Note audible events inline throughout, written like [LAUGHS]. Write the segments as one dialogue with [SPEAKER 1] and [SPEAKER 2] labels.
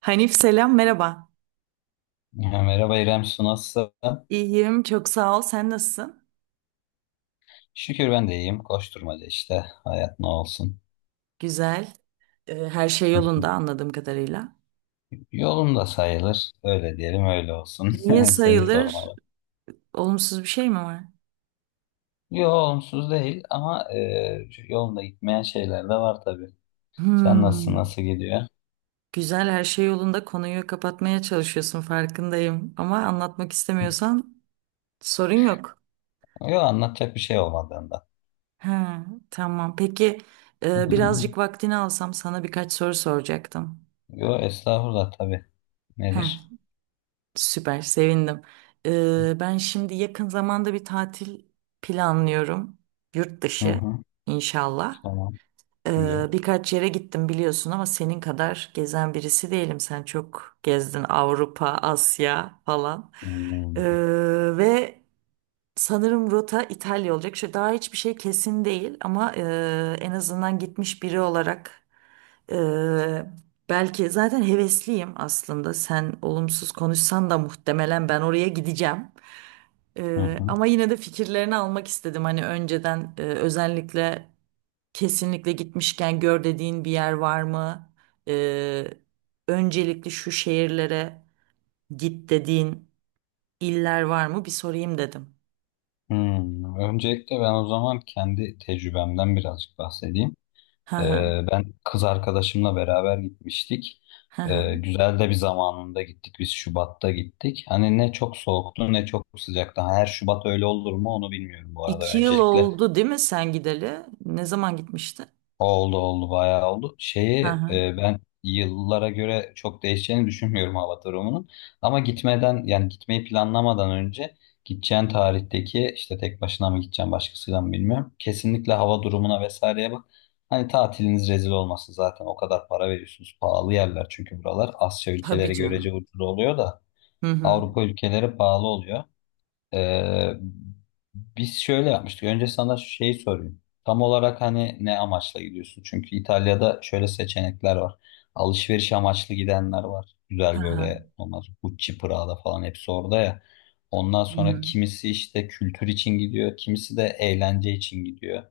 [SPEAKER 1] Hanif selam merhaba.
[SPEAKER 2] Ya, merhaba İrem Su nasılsın?
[SPEAKER 1] İyiyim, çok sağ ol, sen nasılsın?
[SPEAKER 2] Şükür ben de iyiyim. Koşturmaca işte. Hayat ne olsun.
[SPEAKER 1] Güzel. Her şey yolunda
[SPEAKER 2] [LAUGHS]
[SPEAKER 1] anladığım kadarıyla.
[SPEAKER 2] Yolunda sayılır. Öyle diyelim öyle olsun.
[SPEAKER 1] Niye
[SPEAKER 2] [LAUGHS] Seni
[SPEAKER 1] sayılır?
[SPEAKER 2] sormalı.
[SPEAKER 1] Olumsuz bir şey mi var?
[SPEAKER 2] Yo, olumsuz değil ama yolunda gitmeyen şeyler de var tabii. Sen nasılsın?
[SPEAKER 1] Hmm,
[SPEAKER 2] Nasıl gidiyor?
[SPEAKER 1] Güzel, her şey yolunda, konuyu kapatmaya çalışıyorsun farkındayım. Ama anlatmak istemiyorsan sorun yok.
[SPEAKER 2] Yo, anlatacak bir şey olmadığından.
[SPEAKER 1] Ha, tamam, peki, birazcık
[SPEAKER 2] [LAUGHS]
[SPEAKER 1] vaktini alsam sana birkaç soru soracaktım.
[SPEAKER 2] Yo, estağfurullah tabii.
[SPEAKER 1] Heh,
[SPEAKER 2] Nedir?
[SPEAKER 1] Süper, sevindim. Ben şimdi yakın zamanda bir tatil planlıyorum. Yurt
[SPEAKER 2] Hı
[SPEAKER 1] dışı
[SPEAKER 2] hı,
[SPEAKER 1] inşallah.
[SPEAKER 2] tamam. Güzel.
[SPEAKER 1] Birkaç yere gittim biliyorsun ama senin kadar gezen birisi değilim. Sen çok gezdin, Avrupa, Asya falan.
[SPEAKER 2] Hmm.
[SPEAKER 1] Ee, ve Sanırım rota İtalya olacak. Şu daha hiçbir şey kesin değil ama en azından gitmiş biri olarak, e, belki zaten hevesliyim aslında. Sen olumsuz konuşsan da muhtemelen ben oraya gideceğim.
[SPEAKER 2] Hı hı.
[SPEAKER 1] Ama yine de fikirlerini almak istedim. Hani önceden, özellikle kesinlikle gitmişken gör dediğin bir yer var mı? E, Öncelikli şu şehirlere git dediğin iller var mı? Bir sorayım dedim.
[SPEAKER 2] Hmm. Öncelikle ben o zaman kendi tecrübemden birazcık bahsedeyim.
[SPEAKER 1] Hı
[SPEAKER 2] Ee,
[SPEAKER 1] hı.
[SPEAKER 2] ben kız arkadaşımla beraber gitmiştik. Ee,
[SPEAKER 1] [LAUGHS]
[SPEAKER 2] güzel de bir zamanında gittik. Biz Şubat'ta gittik. Hani ne çok soğuktu ne çok sıcaktı. Her Şubat öyle olur mu onu bilmiyorum bu arada.
[SPEAKER 1] İki yıl
[SPEAKER 2] Öncelikle.
[SPEAKER 1] oldu değil mi sen gideli? Ne zaman gitmişti?
[SPEAKER 2] Oldu oldu, bayağı oldu.
[SPEAKER 1] Hı
[SPEAKER 2] Şeyi
[SPEAKER 1] hı.
[SPEAKER 2] ben yıllara göre çok değişeceğini düşünmüyorum Avatar romanın. Ama gitmeden yani gitmeyi planlamadan önce gideceğin tarihteki işte tek başına mı gideceğim başkasıyla mı bilmiyorum. Kesinlikle hava durumuna vesaireye bak. Hani tatiliniz rezil olmasın zaten o kadar para veriyorsunuz. Pahalı yerler çünkü buralar. Asya
[SPEAKER 1] Tabii
[SPEAKER 2] ülkeleri görece
[SPEAKER 1] canım.
[SPEAKER 2] ucuz oluyor da
[SPEAKER 1] Hı hı.
[SPEAKER 2] Avrupa ülkeleri pahalı oluyor. Ee, biz şöyle yapmıştık. Önce sana şeyi sorayım. Tam olarak hani ne amaçla gidiyorsun? Çünkü İtalya'da şöyle seçenekler var. Alışveriş amaçlı gidenler var.
[SPEAKER 1] Hı
[SPEAKER 2] Güzel
[SPEAKER 1] hı.
[SPEAKER 2] böyle olmaz. Gucci, Prada falan hepsi orada ya. Ondan
[SPEAKER 1] Hı
[SPEAKER 2] sonra
[SPEAKER 1] hı.
[SPEAKER 2] kimisi işte kültür için gidiyor. Kimisi de eğlence için gidiyor.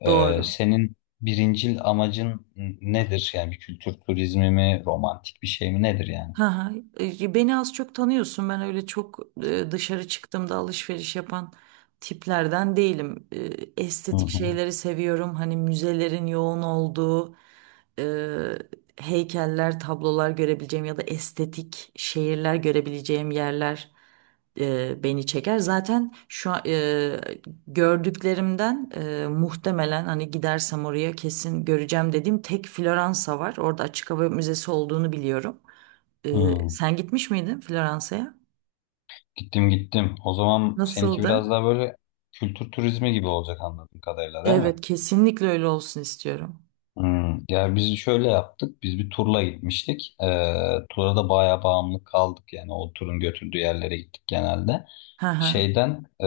[SPEAKER 2] Ee,
[SPEAKER 1] Doğru.
[SPEAKER 2] senin birincil amacın nedir? Yani bir kültür turizmi mi, romantik bir şey mi nedir yani?
[SPEAKER 1] Ha, ha. Beni az çok tanıyorsun. Ben öyle çok, dışarı çıktığımda alışveriş yapan tiplerden değilim.
[SPEAKER 2] Hı
[SPEAKER 1] Estetik
[SPEAKER 2] hı.
[SPEAKER 1] şeyleri seviyorum. Hani müzelerin yoğun olduğu, e, heykeller, tablolar görebileceğim ya da estetik şehirler görebileceğim yerler beni çeker. Zaten şu an, gördüklerimden, muhtemelen hani gidersem oraya kesin göreceğim dediğim tek Floransa var. Orada açık hava müzesi olduğunu biliyorum.
[SPEAKER 2] Hı.
[SPEAKER 1] Sen gitmiş miydin Floransa'ya?
[SPEAKER 2] Gittim gittim. O zaman seninki
[SPEAKER 1] Nasıldı?
[SPEAKER 2] biraz daha böyle kültür turizmi gibi olacak anladığım kadarıyla, değil mi?
[SPEAKER 1] Evet, kesinlikle öyle olsun istiyorum.
[SPEAKER 2] Hmm. Ya, biz şöyle yaptık. Biz bir turla gitmiştik. Tura da bayağı bağımlı kaldık. Yani o turun götürdüğü yerlere gittik genelde.
[SPEAKER 1] Hı hı.
[SPEAKER 2] Şeyden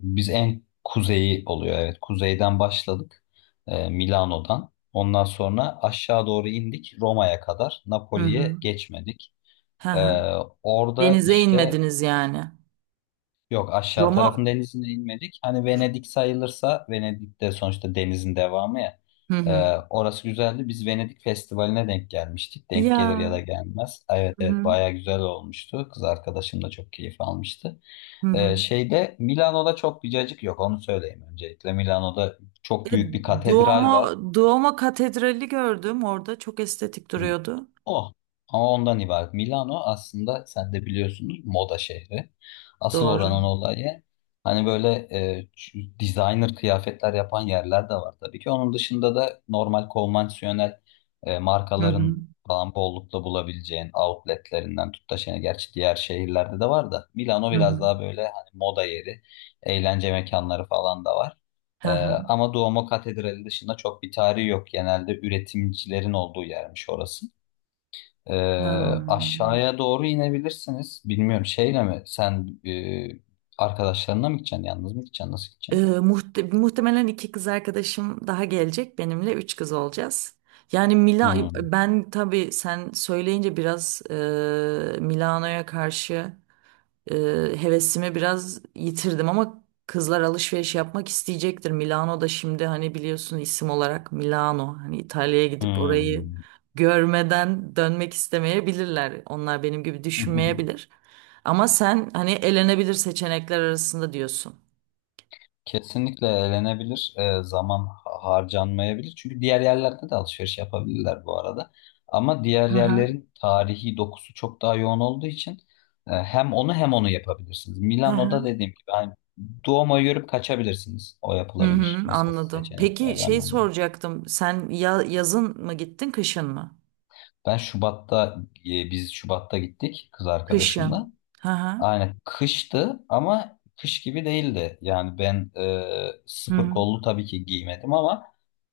[SPEAKER 2] biz en kuzeyi oluyor. Evet, kuzeyden başladık. Milano'dan. Ondan sonra aşağı doğru indik Roma'ya kadar.
[SPEAKER 1] Hı hı.
[SPEAKER 2] Napoli'ye geçmedik.
[SPEAKER 1] Hı
[SPEAKER 2] Ee,
[SPEAKER 1] hı.
[SPEAKER 2] orada
[SPEAKER 1] Denize
[SPEAKER 2] işte,
[SPEAKER 1] inmediniz yani.
[SPEAKER 2] yok, aşağı tarafın
[SPEAKER 1] Roma.
[SPEAKER 2] denizine inmedik. Hani Venedik sayılırsa Venedik de sonuçta denizin devamı ya.
[SPEAKER 1] Hı hı.
[SPEAKER 2] Orası güzeldi. Biz Venedik Festivali'ne denk gelmiştik. Denk gelir ya
[SPEAKER 1] Ya.
[SPEAKER 2] da gelmez. Evet
[SPEAKER 1] Hı
[SPEAKER 2] evet,
[SPEAKER 1] hı.
[SPEAKER 2] bayağı güzel olmuştu. Kız arkadaşım da çok keyif almıştı.
[SPEAKER 1] Hı hı.
[SPEAKER 2] Şeyde Milano'da çok bir cacık yok onu söyleyeyim öncelikle. Milano'da
[SPEAKER 1] E,
[SPEAKER 2] çok büyük bir katedral var.
[SPEAKER 1] Duomo Katedrali gördüm orada. Çok estetik
[SPEAKER 2] Hı.
[SPEAKER 1] duruyordu.
[SPEAKER 2] O. Ama ondan ibaret. Milano aslında sen de biliyorsunuz moda şehri. Asıl
[SPEAKER 1] Doğru.
[SPEAKER 2] oranın olayı hani böyle, designer kıyafetler yapan yerler de var tabii ki. Onun dışında da normal konvansiyonel
[SPEAKER 1] Hı hı.
[SPEAKER 2] markaların falan bollukla bulabileceğin outletlerinden tut da şey, gerçi diğer şehirlerde de var da Milano
[SPEAKER 1] Hı
[SPEAKER 2] biraz
[SPEAKER 1] hı.
[SPEAKER 2] daha böyle hani moda yeri, eğlence mekanları falan da var.
[SPEAKER 1] Hı
[SPEAKER 2] Ee,
[SPEAKER 1] hı.
[SPEAKER 2] ama Duomo Katedrali dışında çok bir tarihi yok. Genelde üretimcilerin olduğu yermiş orası. Ee,
[SPEAKER 1] Hmm.
[SPEAKER 2] aşağıya doğru inebilirsiniz. Bilmiyorum, şeyle mi sen arkadaşlarına mı gideceksin? Yalnız mı gideceksin? Nasıl gideceksin?
[SPEAKER 1] Muhtemelen iki kız arkadaşım daha gelecek benimle, üç kız olacağız. Yani,
[SPEAKER 2] Hmm.
[SPEAKER 1] ben, tabii sen söyleyince biraz, Milano'ya karşı, e, hevesimi biraz yitirdim ama kızlar alışveriş yapmak isteyecektir. Milano da şimdi hani biliyorsun isim olarak Milano, hani İtalya'ya gidip orayı
[SPEAKER 2] Hmm.
[SPEAKER 1] görmeden dönmek istemeyebilirler. Onlar benim gibi düşünmeyebilir. Ama sen hani elenebilir seçenekler arasında diyorsun.
[SPEAKER 2] [LAUGHS] Kesinlikle eğlenebilir. Zaman harcanmayabilir. Çünkü diğer yerlerde de alışveriş yapabilirler bu arada. Ama diğer
[SPEAKER 1] Hı hı.
[SPEAKER 2] yerlerin tarihi dokusu çok daha yoğun olduğu için hem onu hem onu yapabilirsiniz.
[SPEAKER 1] Hı
[SPEAKER 2] Milano'da
[SPEAKER 1] hı.
[SPEAKER 2] dediğim gibi hani Duomo'yu görüp kaçabilirsiniz. O
[SPEAKER 1] Hı
[SPEAKER 2] yapılabilir.
[SPEAKER 1] hı,
[SPEAKER 2] Mesela
[SPEAKER 1] anladım. Peki
[SPEAKER 2] seçeneklerden
[SPEAKER 1] şey
[SPEAKER 2] biri.
[SPEAKER 1] soracaktım. Sen ya yazın mı gittin, kışın mı?
[SPEAKER 2] Ben Şubat'ta biz Şubat'ta gittik kız
[SPEAKER 1] Kışın.
[SPEAKER 2] arkadaşımla.
[SPEAKER 1] Hı hı.
[SPEAKER 2] Aynen, kıştı ama kış gibi değildi. Yani ben
[SPEAKER 1] Hı
[SPEAKER 2] sıfır
[SPEAKER 1] hı.
[SPEAKER 2] kollu tabii ki giymedim ama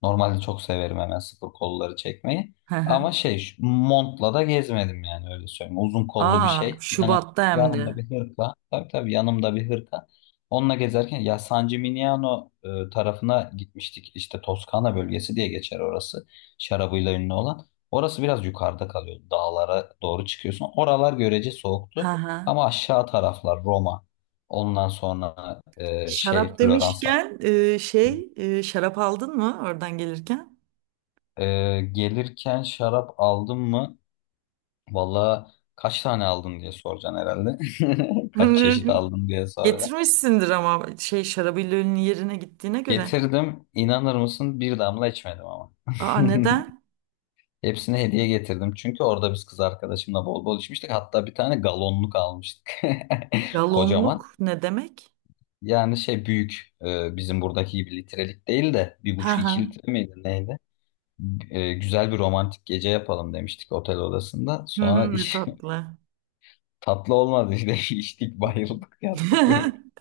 [SPEAKER 2] normalde çok severim hemen sıfır kolları çekmeyi.
[SPEAKER 1] Hı hı.
[SPEAKER 2] Ama şey, şu montla da gezmedim yani, öyle söyleyeyim. Uzun kollu bir
[SPEAKER 1] Aa,
[SPEAKER 2] şey. Yanım,
[SPEAKER 1] Şubat'ta hem
[SPEAKER 2] yanımda
[SPEAKER 1] de.
[SPEAKER 2] bir hırka. Tabii tabii, yanımda bir hırka. Onunla gezerken ya San Gimignano tarafına gitmiştik. İşte Toskana bölgesi diye geçer orası. Şarabıyla ünlü olan. Orası biraz yukarıda kalıyor. Dağlara doğru çıkıyorsun. Oralar görece
[SPEAKER 1] Hı
[SPEAKER 2] soğuktu.
[SPEAKER 1] hı.
[SPEAKER 2] Ama aşağı taraflar Roma. Ondan sonra şey
[SPEAKER 1] Şarap
[SPEAKER 2] Floransa.
[SPEAKER 1] demişken, şey, şarap aldın mı oradan gelirken?
[SPEAKER 2] E, gelirken şarap aldın mı? Valla kaç tane aldın diye soracaksın herhalde. [LAUGHS] Kaç çeşit
[SPEAKER 1] [LAUGHS]
[SPEAKER 2] aldın diye soracaksın.
[SPEAKER 1] Getirmişsindir ama şey şarabillolinin yerine gittiğine göre.
[SPEAKER 2] Getirdim. İnanır mısın? Bir damla içmedim ama.
[SPEAKER 1] Aa, neden?
[SPEAKER 2] [LAUGHS] Hepsine hediye getirdim. Çünkü orada biz kız arkadaşımla bol bol içmiştik. Hatta bir tane galonluk almıştık. [LAUGHS] Kocaman.
[SPEAKER 1] Galonluk ne demek?
[SPEAKER 2] Yani şey, büyük. Bizim buradaki gibi litrelik değil de bir
[SPEAKER 1] Hı
[SPEAKER 2] buçuk iki
[SPEAKER 1] hı.
[SPEAKER 2] litre miydi neydi? Güzel bir romantik gece yapalım demiştik otel odasında.
[SPEAKER 1] Hı
[SPEAKER 2] Sonra
[SPEAKER 1] hı, ne
[SPEAKER 2] iş
[SPEAKER 1] tatlı.
[SPEAKER 2] [LAUGHS] tatlı olmadı işte, [LAUGHS] içtik, bayıldık, yattık. [LAUGHS]
[SPEAKER 1] [LAUGHS]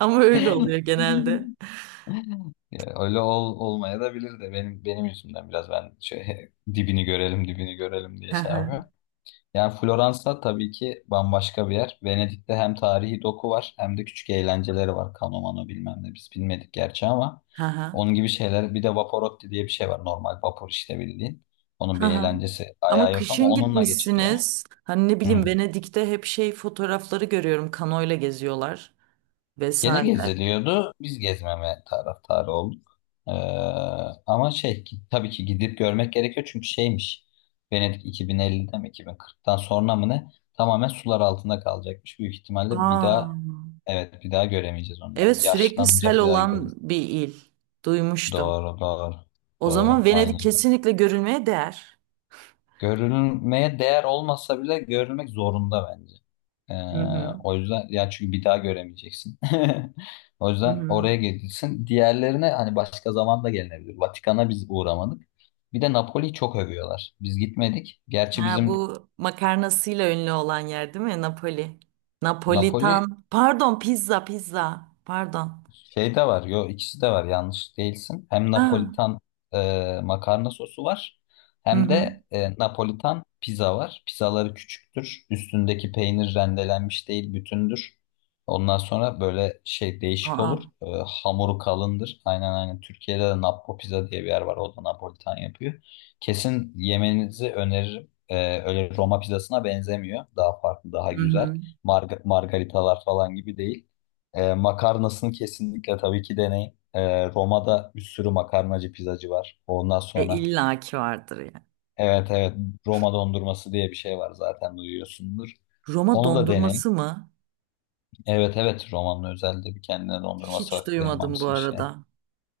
[SPEAKER 1] Ama öyle oluyor genelde.
[SPEAKER 2] Ya, öyle olmaya da bilirdi. Benim yüzümden biraz, ben şey, [LAUGHS] dibini görelim dibini görelim diye şey
[SPEAKER 1] [LAUGHS]
[SPEAKER 2] yapıyor. Yani Floransa tabii ki bambaşka bir yer. Venedik'te hem tarihi doku var hem de küçük eğlenceleri var. Kano mano bilmem ne, biz bilmedik gerçi, ama
[SPEAKER 1] Ha ha.
[SPEAKER 2] onun gibi şeyler. Bir de Vaporotti diye bir şey var, normal vapur işte bildiğin. Onun bir
[SPEAKER 1] Ha ha.
[SPEAKER 2] eğlencesi
[SPEAKER 1] Ama
[SPEAKER 2] ayağı yok ama
[SPEAKER 1] kışın
[SPEAKER 2] onunla geçiriyor.
[SPEAKER 1] gitmişsiniz. Hani ne
[SPEAKER 2] Hı.
[SPEAKER 1] bileyim, Venedik'te hep fotoğrafları görüyorum. Kanoyla geziyorlar
[SPEAKER 2] Gene
[SPEAKER 1] vesaire.
[SPEAKER 2] geziliyordu. Biz gezmeme taraftarı olduk. Ee, ama tabii ki gidip görmek gerekiyor çünkü şeymiş. Venedik 2050'de mi 2040'tan sonra mı ne? Tamamen sular altında kalacakmış. Büyük ihtimalle bir
[SPEAKER 1] Aa,
[SPEAKER 2] daha, evet, bir daha göremeyeceğiz onu.
[SPEAKER 1] evet,
[SPEAKER 2] Yani
[SPEAKER 1] sürekli sel
[SPEAKER 2] yaşlanınca bir daha gideriz.
[SPEAKER 1] olan bir il. Duymuştum.
[SPEAKER 2] Doğru doğru.
[SPEAKER 1] O
[SPEAKER 2] Doğru.
[SPEAKER 1] zaman
[SPEAKER 2] Aynen.
[SPEAKER 1] Venedik kesinlikle görülmeye değer.
[SPEAKER 2] Görülmeye değer olmasa bile görülmek zorunda bence. Ee,
[SPEAKER 1] Hı hı.
[SPEAKER 2] o yüzden ya, çünkü bir daha göremeyeceksin. [LAUGHS] O
[SPEAKER 1] Hı
[SPEAKER 2] yüzden
[SPEAKER 1] hı.
[SPEAKER 2] oraya gidilsin. Diğerlerine hani başka zaman da gelinebilir. Vatikan'a biz uğramadık. Bir de Napoli'yi çok övüyorlar. Biz gitmedik. Gerçi
[SPEAKER 1] Ha,
[SPEAKER 2] bizim.
[SPEAKER 1] bu makarnasıyla ünlü olan yer değil mi? Napoli.
[SPEAKER 2] Napoli.
[SPEAKER 1] Napolitan. Pardon, pizza. Pardon.
[SPEAKER 2] Şey de var. Yo, ikisi de var. Yanlış değilsin. Hem
[SPEAKER 1] Ha.
[SPEAKER 2] Napolitan makarna sosu var.
[SPEAKER 1] Hı
[SPEAKER 2] Hem
[SPEAKER 1] hı.
[SPEAKER 2] de Napolitan pizza var. Pizzaları küçüktür. Üstündeki peynir rendelenmiş değil, bütündür. Ondan sonra böyle şey, değişik
[SPEAKER 1] Aa.
[SPEAKER 2] olur. Hamuru kalındır. Aynen aynen. Türkiye'de de Nappo Pizza diye bir yer var. O da Napolitan yapıyor. Kesin yemenizi öneririm. Öyle Roma pizzasına benzemiyor. Daha farklı, daha
[SPEAKER 1] Hı
[SPEAKER 2] güzel.
[SPEAKER 1] hı.
[SPEAKER 2] Margaritalar falan gibi değil. Makarnasını kesinlikle tabii ki deneyin. Roma'da bir sürü makarnacı pizzacı var. Ondan sonra,
[SPEAKER 1] İllaki vardır ya.
[SPEAKER 2] evet evet, Roma dondurması diye bir şey var, zaten duyuyorsundur.
[SPEAKER 1] Roma
[SPEAKER 2] Onu da deneyin.
[SPEAKER 1] dondurması mı?
[SPEAKER 2] Evet evet, Roma'nın özelde bir kendine dondurması
[SPEAKER 1] Hiç
[SPEAKER 2] var.
[SPEAKER 1] duymadım bu
[SPEAKER 2] Kremamsı bir şey.
[SPEAKER 1] arada.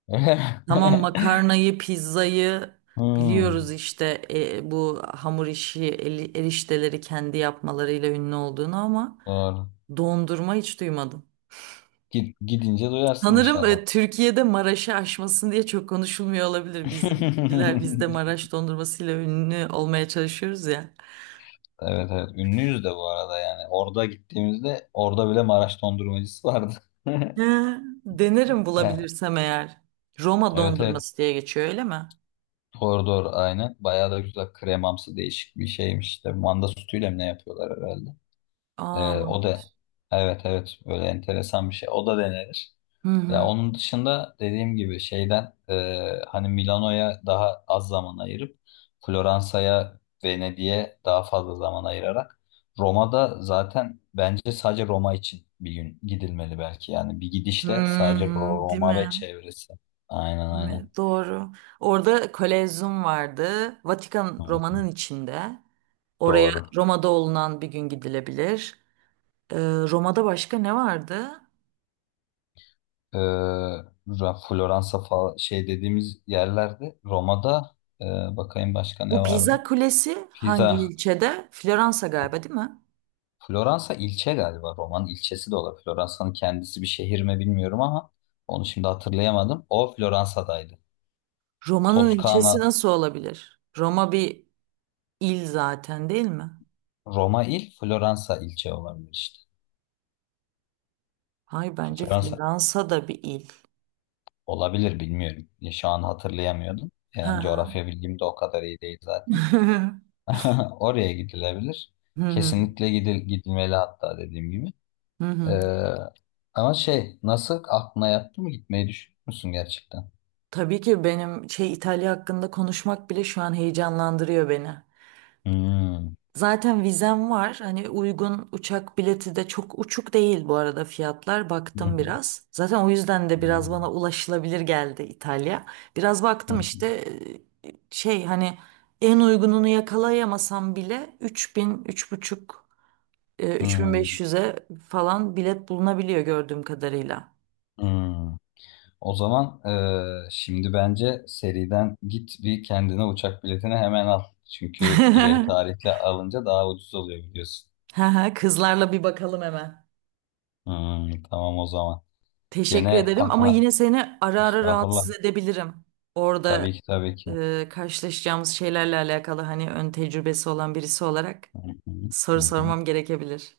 [SPEAKER 2] [LAUGHS]
[SPEAKER 1] Tamam, makarnayı, pizzayı
[SPEAKER 2] Hmm,
[SPEAKER 1] biliyoruz işte, bu hamur işi, erişteleri kendi yapmalarıyla ünlü olduğunu, ama
[SPEAKER 2] doğru.
[SPEAKER 1] dondurma hiç duymadım.
[SPEAKER 2] Gidince duyarsın
[SPEAKER 1] Sanırım
[SPEAKER 2] inşallah.
[SPEAKER 1] Türkiye'de Maraş'ı aşmasın diye çok konuşulmuyor olabilir. Biz de
[SPEAKER 2] [LAUGHS]
[SPEAKER 1] Maraş dondurmasıyla ünlü olmaya çalışıyoruz ya.
[SPEAKER 2] Evet evet, ünlüyüz de bu arada yani. Orada gittiğimizde orada bile Maraş dondurmacısı vardı.
[SPEAKER 1] He,
[SPEAKER 2] [LAUGHS]
[SPEAKER 1] denerim bulabilirsem eğer. Roma
[SPEAKER 2] Evet evet.
[SPEAKER 1] dondurması diye geçiyor, öyle mi?
[SPEAKER 2] Doğru doğru, aynen. Bayağı da güzel, kremamsı, değişik bir şeymiş. İşte manda sütüyle mi ne yapıyorlar herhalde. Ee,
[SPEAKER 1] Aman.
[SPEAKER 2] o da, evet evet, böyle enteresan bir şey. O da denenir.
[SPEAKER 1] Hı
[SPEAKER 2] Ya
[SPEAKER 1] hı.
[SPEAKER 2] onun dışında dediğim gibi şeyden, hani Milano'ya daha az zaman ayırıp Floransa'ya, Venedik'e daha fazla zaman ayırarak Roma'da zaten bence sadece Roma için bir gün gidilmeli belki. Yani bir gidişte sadece
[SPEAKER 1] Hmm, değil
[SPEAKER 2] Roma ve
[SPEAKER 1] mi?
[SPEAKER 2] çevresi. Aynen
[SPEAKER 1] Değil mi?
[SPEAKER 2] aynen.
[SPEAKER 1] Doğru. Orada Kolezyum vardı.
[SPEAKER 2] Hı
[SPEAKER 1] Vatikan
[SPEAKER 2] hı.
[SPEAKER 1] Roma'nın içinde. Oraya
[SPEAKER 2] Doğru.
[SPEAKER 1] Roma'da olunan bir gün gidilebilir. Ee, Roma'da başka ne vardı?
[SPEAKER 2] e, Floransa falan şey dediğimiz yerlerde, Roma'da bakayım başka ne
[SPEAKER 1] Bu
[SPEAKER 2] vardı?
[SPEAKER 1] Pisa Kulesi hangi
[SPEAKER 2] Pisa.
[SPEAKER 1] ilçede? Floransa
[SPEAKER 2] F-
[SPEAKER 1] galiba, değil mi?
[SPEAKER 2] Floransa ilçe galiba. Roma'nın ilçesi de olabilir. Floransa'nın kendisi bir şehir mi bilmiyorum ama onu şimdi hatırlayamadım. O Floransa'daydı.
[SPEAKER 1] Roma'nın
[SPEAKER 2] Toskana.
[SPEAKER 1] ilçesi nasıl olabilir? Roma bir il zaten, değil mi?
[SPEAKER 2] Roma il, Floransa ilçe olabilir işte.
[SPEAKER 1] Hayır, bence
[SPEAKER 2] Floransa
[SPEAKER 1] Floransa da bir il.
[SPEAKER 2] olabilir, bilmiyorum. Ya, şu an hatırlayamıyordum.
[SPEAKER 1] Hı
[SPEAKER 2] Yani
[SPEAKER 1] hı.
[SPEAKER 2] coğrafya bilgim de o kadar iyi değil zaten.
[SPEAKER 1] [LAUGHS]
[SPEAKER 2] [LAUGHS] Oraya gidilebilir.
[SPEAKER 1] Hı hı.
[SPEAKER 2] Kesinlikle gidilmeli hatta, dediğim gibi.
[SPEAKER 1] Hı hı.
[SPEAKER 2] Ee, ama şey, nasıl, aklına yattı mı, gitmeyi düşünür müsün gerçekten?
[SPEAKER 1] Tabii ki, benim İtalya hakkında konuşmak bile şu an heyecanlandırıyor beni.
[SPEAKER 2] Hmm.
[SPEAKER 1] Zaten vizem var. Hani uygun uçak bileti de çok uçuk değil bu arada fiyatlar.
[SPEAKER 2] Hı hı.
[SPEAKER 1] Baktım biraz. Zaten o yüzden de
[SPEAKER 2] Hı
[SPEAKER 1] biraz bana ulaşılabilir geldi İtalya. Biraz baktım
[SPEAKER 2] hı.
[SPEAKER 1] işte, hani en uygununu yakalayamasam bile 3000, 3,5,
[SPEAKER 2] Hı hı.
[SPEAKER 1] 3500'e falan bilet bulunabiliyor gördüğüm kadarıyla.
[SPEAKER 2] O zaman, Şimdi bence seriden git bir kendine uçak biletini hemen al. Çünkü ileri
[SPEAKER 1] [LAUGHS]
[SPEAKER 2] tarihle alınca daha ucuz oluyor biliyorsun.
[SPEAKER 1] Haha, kızlarla bir bakalım hemen.
[SPEAKER 2] Hmm, tamam o zaman.
[SPEAKER 1] Teşekkür
[SPEAKER 2] Gene
[SPEAKER 1] ederim ama
[SPEAKER 2] aklına,
[SPEAKER 1] yine seni ara ara
[SPEAKER 2] estağfurullah.
[SPEAKER 1] rahatsız edebilirim.
[SPEAKER 2] Tabii
[SPEAKER 1] Orada
[SPEAKER 2] ki tabii ki.
[SPEAKER 1] karşılaşacağımız şeylerle alakalı, hani ön tecrübesi olan birisi olarak
[SPEAKER 2] Hı hı.
[SPEAKER 1] soru
[SPEAKER 2] Hı hı.
[SPEAKER 1] sormam gerekebilir.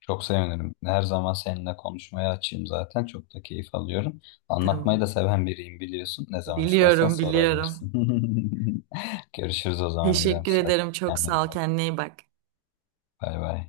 [SPEAKER 2] Çok sevinirim. Her zaman seninle konuşmaya açayım zaten. Çok da keyif alıyorum. Anlatmayı da
[SPEAKER 1] Tamam.
[SPEAKER 2] seven biriyim biliyorsun. Ne zaman istersen
[SPEAKER 1] Biliyorum, biliyorum.
[SPEAKER 2] sorabilirsin. [LAUGHS] Görüşürüz o zaman İrem.
[SPEAKER 1] Teşekkür
[SPEAKER 2] Hadi
[SPEAKER 1] ederim. Çok
[SPEAKER 2] kendine
[SPEAKER 1] sağ
[SPEAKER 2] iyi
[SPEAKER 1] ol.
[SPEAKER 2] bak.
[SPEAKER 1] Kendine iyi bak.
[SPEAKER 2] Bay bay.